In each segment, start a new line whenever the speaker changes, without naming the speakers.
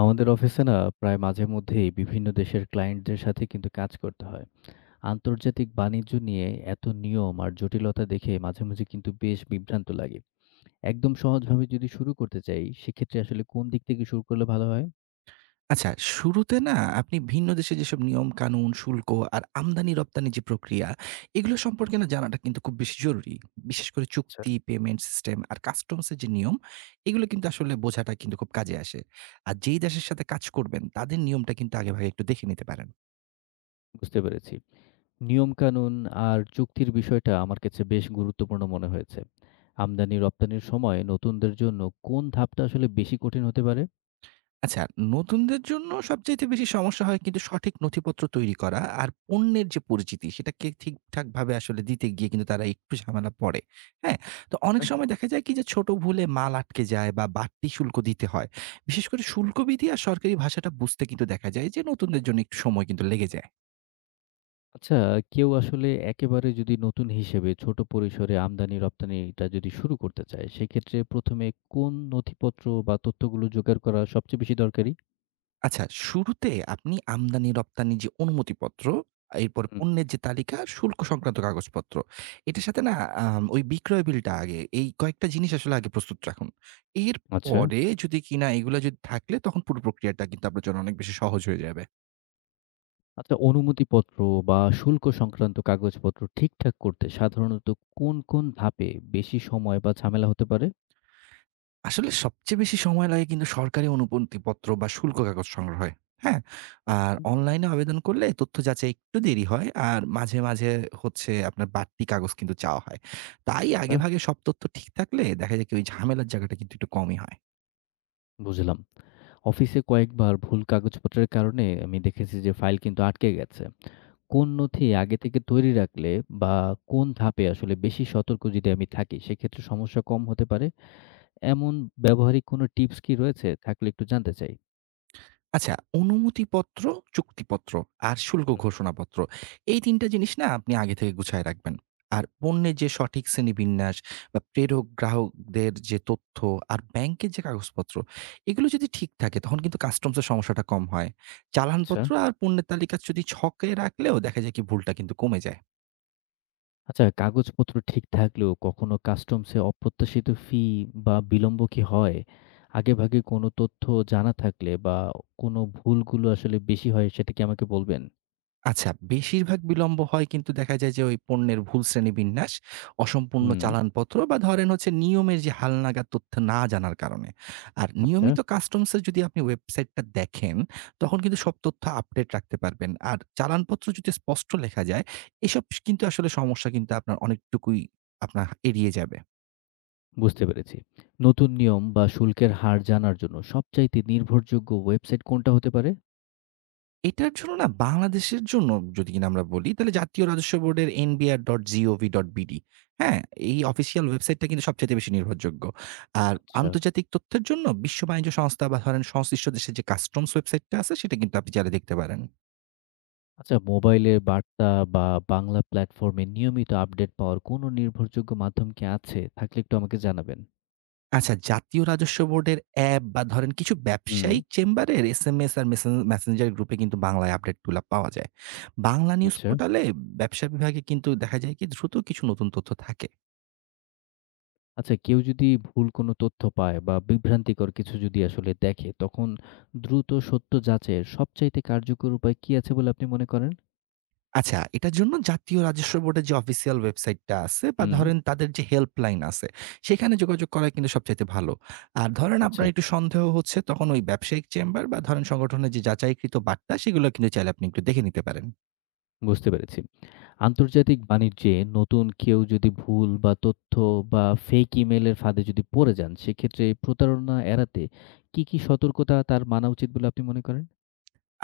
আমাদের অফিসে না প্রায় মাঝে মধ্যেই বিভিন্ন দেশের ক্লায়েন্টদের সাথে কিন্তু কাজ করতে হয়। আন্তর্জাতিক বাণিজ্য নিয়ে এত নিয়ম আর জটিলতা দেখে মাঝে মাঝে কিন্তু বেশ বিভ্রান্ত লাগে। একদম সহজভাবে যদি শুরু করতে চাই সেক্ষেত্রে আসলে কোন দিক থেকে শুরু করলে ভালো হয়?
আচ্ছা, শুরুতে না আপনি ভিন্ন দেশে যেসব নিয়ম-কানুন, শুল্ক আর আমদানি-রপ্তানি যে প্রক্রিয়া, এগুলো সম্পর্কে না জানাটা কিন্তু খুব বেশি জরুরি। বিশেষ করে
আচ্ছা,
চুক্তি, পেমেন্ট সিস্টেম আর customs এর যে নিয়ম, এগুলো কিন্তু আসলে বোঝাটা কিন্তু খুব কাজে আসে। আর যেই দেশের সাথে কাজ করবেন, তাদের নিয়মটা কিন্তু আগেভাগে একটু দেখে নিতে পারেন।
বুঝতে পেরেছি। নিয়ম কানুন আর চুক্তির বিষয়টা আমার কাছে বেশ গুরুত্বপূর্ণ মনে হয়েছে। আমদানি রপ্তানির সময় নতুনদের জন্য কোন ধাপটা আসলে বেশি কঠিন হতে পারে?
আচ্ছা, নতুনদের জন্য সবচাইতে বেশি সমস্যা হয় কিন্তু সঠিক নথিপত্র তৈরি করা আর পণ্যের যে পরিচিতি সেটাকে ঠিকঠাকভাবে আসলে দিতে গিয়ে কিন্তু তারা একটু ঝামেলা পড়ে। হ্যাঁ? তো অনেক সময় দেখা যায় কি যে ছোট ভুলে মাল আটকে যায় বা বাড়তি শুল্ক দিতে হয়। বিশেষ করে শুল্কবিধি আর সরকারি ভাষাটা বুঝতে কিন্তু দেখা যায় যে নতুনদের জন্য একটু সময় কিন্তু লেগে যায়।
আচ্ছা, কেউ আসলে একেবারে যদি নতুন হিসেবে ছোট পরিসরে আমদানি-রপ্তানিটা যদি শুরু করতে চায়, সেক্ষেত্রে ১ম এ কোন নথিপত্র বা তথ্যগুলো জোগাড় করা সবচেয়ে বেশি দরকারি?
আচ্ছা, শুরুতে আপনি আমদানি-রপ্তানি যে অনুমতিপত্র, এরপর
হুম।
পণ্যের যে তালিকা, শুল্ক সংক্রান্ত কাগজপত্র। এটার সাথে না ওই বিক্রয় বিলটা আগে, এই কয়েকটা জিনিস আসলে আগে প্রস্তুত রাখুন।
আচ্ছা।
এরপরে যদি কিনা এগুলা যদি থাকলে তখন পুরো প্রক্রিয়াটা কিন্তু আপনার জন্য অনেক বেশি সহজ হয়ে যাবে।
আচ্ছা, অনুমতিপত্র বা শুল্ক সংক্রান্ত কাগজপত্র ঠিকঠাক করতে সাধারণত কোন, কোন ধাপে বেশি সময় বা ঝামেলা হতে পারে?
আসলে সবচেয়ে বেশি সময় লাগে কিন্তু সরকারি অনুমতিপত্র বা শুল্ক কাগজ সংগ্রহে। হ্যাঁ?
হুম,
আর
হুম।
অনলাইনে আবেদন করলে তথ্য যাচাই একটু দেরি হয়। আর মাঝে, মাঝে হচ্ছে আপনার বাড়তি কাগজ কিন্তু চাওয়া হয়। তাই
আচ্ছা,
আগেভাগে সব তথ্য ঠিক থাকলে দেখা যায় কি ওই ঝামেলার জায়গাটা কিন্তু একটু কমই হয়।
বুঝলাম। অফিসে কয়েকবার ভুল কাগজপত্রের কারণে আমি দেখেছি যে ফাইল কিন্তু আটকে গেছে। কোন নথি আগে থেকে তৈরি রাখলে বা কোন ধাপে আসলে বেশি সতর্ক যদি আমি থাকি, সেক্ষেত্রে সমস্যা কম হতে পারে, এমন ব্যবহারিক কোনো টিপস কি রয়েছে? থাকলে একটু জানতে চাই।
আচ্ছা, অনুমতিপত্র, চুক্তিপত্র আর শুল্ক ঘোষণাপত্র এই ৩ টা জিনিস না আপনি আগে থেকে গুছায় রাখবেন। আর পণ্যের যে সঠিক শ্রেণীবিন্যাস বা প্রেরক গ্রাহকদের যে তথ্য আর ব্যাংকের যে কাগজপত্র এগুলো যদি ঠিক থাকে তখন কিন্তু কাস্টমস এর সমস্যাটা কম হয়।
আচ্ছা।
চালানপত্র আর পণ্যের তালিকা যদি ছকে রাখলেও দেখা যায় কি ভুলটা কিন্তু কমে যায়।
আচ্ছা, কাগজপত্র ঠিক থাকলেও কখনো কাস্টমসে অপ্রত্যাশিত ফি বা বিলম্ব কি হয়? আগেভাগে কোনো তথ্য জানা থাকলে বা কোনো ভুলগুলো আসলে বেশি হয়, সেটা কি আমাকে বলবেন?
আচ্ছা, বেশিরভাগ বিলম্ব হয় কিন্তু দেখা যায় যে ওই পণ্যের ভুল শ্রেণীবিন্যাস, অসম্পূর্ণ
হুম,
চালানপত্র বা ধরেন হচ্ছে নিয়মের যে হালনাগাদ তথ্য না জানার কারণে। আর
আচ্ছা।
নিয়মিত কাস্টমসের যদি আপনি ওয়েবসাইটটা দেখেন, তখন কিন্তু সব তথ্য আপডেট রাখতে পারবেন। আর চালানপত্র যদি স্পষ্ট লেখা যায়, এসব কিন্তু আসলে সমস্যা কিন্তু আপনার অনেকটুকুই আপনার এড়িয়ে যাবে।
বুঝতে পেরেছি। নতুন নিয়ম বা শুল্কের হার জানার জন্য সবচাইতে নির্ভরযোগ্য ওয়েবসাইট কোনটা হতে পারে?
এটার জন্য না বাংলাদেশের জন্য যদি কিনা আমরা বলি তাহলে জাতীয় রাজস্ব বোর্ডের nbr.gov.bd। হ্যাঁ, এই অফিসিয়াল ওয়েবসাইটটা কিন্তু সবচাইতে বেশি নির্ভরযোগ্য। আর
আচ্ছা।
আন্তর্জাতিক তথ্যের জন্য বিশ্ব বাণিজ্য সংস্থা বা ধরেন সংশ্লিষ্ট দেশের যে কাস্টমস ওয়েবসাইটটা আছে সেটা কিন্তু আপনি চাইলে দেখতে পারেন।
আচ্ছা, মোবাইলের বার্তা বা বাংলা প্ল্যাটফর্মে নিয়মিত আপডেট পাওয়ার কোনো নির্ভরযোগ্য মাধ্যম কি আছে? থাকলে একটু আমাকে জানাবেন।
আচ্ছা, জাতীয় রাজস্ব বোর্ডের অ্যাপ বা ধরেন কিছু
হুম,
ব্যবসায়িক চেম্বারের এসএমএস আর মেসেঞ্জার গ্রুপে কিন্তু বাংলায় আপডেটগুলা পাওয়া যায়। বাংলা নিউজ
আচ্ছা।
পোর্টালে ব্যবসা বিভাগে কিন্তু দেখা যায় কি দ্রুত কিছু নতুন তথ্য থাকে।
আচ্ছা, কেউ যদি ভুল কোনো তথ্য পায় বা বিভ্রান্তিকর কিছু যদি আসলে দেখে, তখন দ্রুত সত্য যাচাইয়ের সবচাইতে কার্যকর উপায় কি আছে বলে আপনি মনে করেন?
আচ্ছা, এটার জন্য জাতীয় রাজস্ব বোর্ডের যে অফিসিয়াল ওয়েবসাইটটা আছে বা
হুম,
ধরেন তাদের যে হেল্পলাইন আছে, সেখানে যোগাযোগ করাই কিন্তু সবচাইতে ভালো। আর ধরেন
আচ্ছা।
আপনার একটু সন্দেহ হচ্ছে তখন ওই ব্যবসায়িক চেম্বার বা ধরেন সংগঠনের যে যাচাইকৃত বার্তা সেগুলো কিন্তু চাইলে আপনি একটু দেখে নিতে পারেন।
বুঝতে পেরেছি। আন্তর্জাতিক বাণিজ্যে নতুন কেউ যদি ভুল বা তথ্য বা ফেক ইমেইলের ফাঁদে যদি পড়ে যান, সেক্ষেত্রে প্রতারণা এড়াতে কি, কি সতর্কতা তার মানা উচিত বলে আপনি মনে করেন?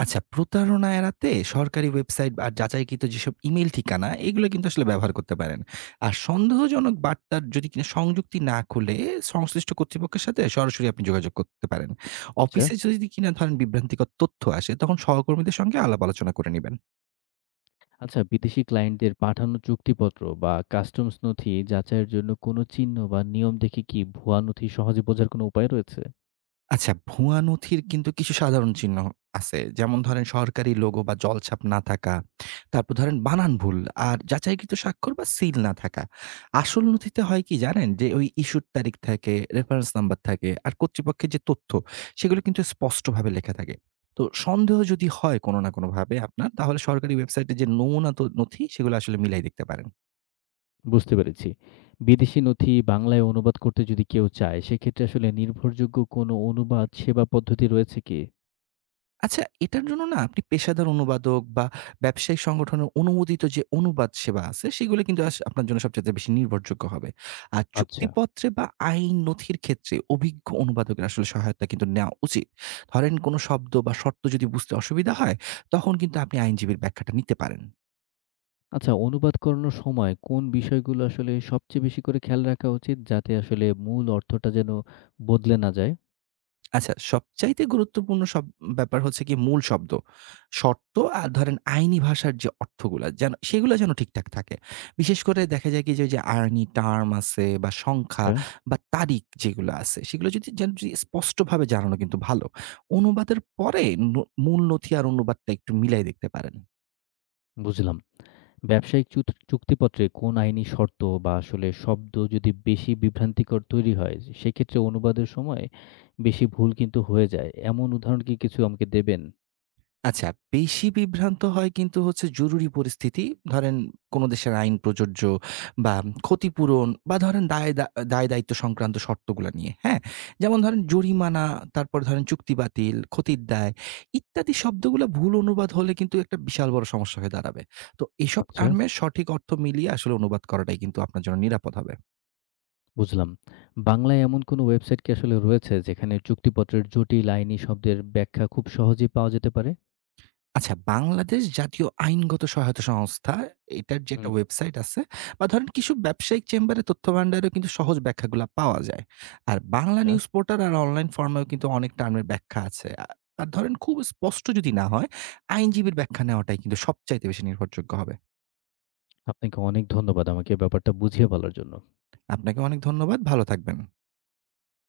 আচ্ছা, প্রতারণা এড়াতে সরকারি ওয়েবসাইট আর যাচাইকৃত যেসব ইমেইল ঠিকানা, এগুলো কিন্তু আসলে ব্যবহার করতে পারেন। আর সন্দেহজনক বার্তার যদি কিনা সংযুক্তি না খুলে সংশ্লিষ্ট কর্তৃপক্ষের সাথে সরাসরি আপনি যোগাযোগ করতে পারেন।
আচ্ছা।
অফিসে যদি কিনা ধরেন বিভ্রান্তিকর তথ্য আসে, তখন সহকর্মীদের সঙ্গে আলাপ আলোচনা করে নিবেন।
আচ্ছা, বিদেশি ক্লায়েন্টদের পাঠানো চুক্তিপত্র বা কাস্টমস নথি যাচাইয়ের জন্য কোনো চিহ্ন বা নিয়ম দেখে কি ভুয়া নথি সহজে বোঝার কোনো উপায় রয়েছে?
আচ্ছা, ভুয়া নথির কিন্তু কিছু সাধারণ চিহ্ন আছে। যেমন
হুম।
ধরেন সরকারি লোগো বা জলছাপ না থাকা। তারপর ধরেন বানান ভুল আর যাচাইকৃত স্বাক্ষর বা সিল না থাকা। আসল নথিতে হয় কি জানেন? যে ওই ইস্যুর তারিখ থাকে, রেফারেন্স নাম্বার থাকে আর কর্তৃপক্ষের যে তথ্য সেগুলো কিন্তু স্পষ্টভাবে লেখা থাকে। তো সন্দেহ যদি হয় কোনো না কোনোভাবে আপনার তাহলে সরকারি ওয়েবসাইটে যে নমুনা তো নথি সেগুলো আসলে মিলাই দেখতে পারেন।
বুঝতে পেরেছি। বিদেশি নথি বাংলায় অনুবাদ করতে যদি কেউ চায়, সেক্ষেত্রে আসলে নির্ভরযোগ্য কোনো অনুবাদ সেবা পদ্ধতি রয়েছে কি?
আচ্ছা, এটার জন্য না আপনি পেশাদার অনুবাদক বা
হুম,
ব্যবসায়িক সংগঠনের অনুমোদিত যে অনুবাদ সেবা আছে, সেগুলো কিন্তু আপনার জন্য সবচাইতে বেশি নির্ভরযোগ্য হবে। আর
আচ্ছা।
চুক্তিপত্রে বা আইন নথির ক্ষেত্রে অভিজ্ঞ অনুবাদকের আসলে সহায়তা কিন্তু নেওয়া উচিত। ধরেন কোনো শব্দ বা শর্ত যদি বুঝতে অসুবিধা হয়, তখন কিন্তু আপনি আইনজীবীর ব্যাখ্যাটা নিতে পারেন।
আচ্ছা, অনুবাদ করানোর সময় কোন বিষয়গুলো আসলে সবচেয়ে বেশি করে খেয়াল রাখা উচিত? যাতে আসলে মূল অর্থটা যেন বদলে না যায়?
আচ্ছা, সবচাইতে গুরুত্বপূর্ণ সব ব্যাপার হচ্ছে গিয়ে মূল শব্দ। শর্ত আর ধরেন আইনি ভাষার যে অর্থগুলা যেন সেগুলা যেন ঠিকঠাক থাকে। বিশেষ করে দেখা যায় কি যে ওই যে আর্নি টার্ম আছে বা সংখ্যা
আচ্ছা।
বা তারিখ যেগুলো আছে সেগুলো যদি যেন যদি স্পষ্টভাবে জানানো কিন্তু ভালো। অনুবাদের পরে ন মূল নথি আর অনুবাদটা একটু মিলাই দেখতে পারেন।
বুঝলাম। ব্যবসায়িক চুক্তিপত্রে কোন আইনি শর্ত বা আসলে শব্দ যদি বেশি বিভ্রান্তিকর তৈরি হয়, সেক্ষেত্রে অনুবাদের সময় বেশি ভুল কিন্তু হয়ে যায়। এমন উদাহরণ কি কিছু আমাকে দেবেন?
আচ্ছা, বেশি বিভ্রান্ত হয় কিন্তু হচ্ছে জরুরি পরিস্থিতি। ধরেন কোন দেশের আইন প্রযোজ্য বা ক্ষতিপূরণ বা ধরেন দায়-দায়িত্ব সংক্রান্ত শর্তগুলা নিয়ে, হ্যাঁ? যেমন ধরেন জরিমানা, তারপর ধরেন চুক্তি বাতিল, ক্ষতির দায় ইত্যাদি শব্দগুলা ভুল অনুবাদ হলে কিন্তু একটা বিশাল বড় সমস্যা হয়ে দাঁড়াবে। তো এসব
আচ্ছা।
টার্মের সঠিক অর্থ মিলিয়ে আসলে অনুবাদ করাটাই কিন্তু আপনার জন্য নিরাপদ হবে।
বুঝলাম। বাংলায় এমন কোনো ওয়েবসাইট কি আসলে রয়েছে যেখানে চুক্তিপত্রের জটিল আইনি শব্দের ব্যাখ্যা খুব সহজেই পাওয়া যেতে পারে?
আচ্ছা, বাংলাদেশ জাতীয় আইনগত সহায়তা সংস্থা, এটার যে
হুম,
একটা ওয়েবসাইট আছে বা ধরেন কিছু ব্যবসায়িক চেম্বারে তথ্য ভান্ডারেও কিন্তু সহজ ব্যাখ্যাগুলা পাওয়া যায়। আর বাংলা
আচ্ছা।
নিউজ পোর্টাল আর অনলাইন ফর্মেও কিন্তু অনেক টার্মের ব্যাখ্যা আছে। আর ধরেন খুব স্পষ্ট যদি না হয়, আইনজীবীর ব্যাখ্যা নেওয়াটাই কিন্তু সবচাইতে বেশি নির্ভরযোগ্য হবে।
আপনাকে অনেক ধন্যবাদ আমাকে ব্যাপারটা বুঝিয়ে বলার জন্য।
আপনাকে অনেক ধন্যবাদ। ভালো থাকবেন।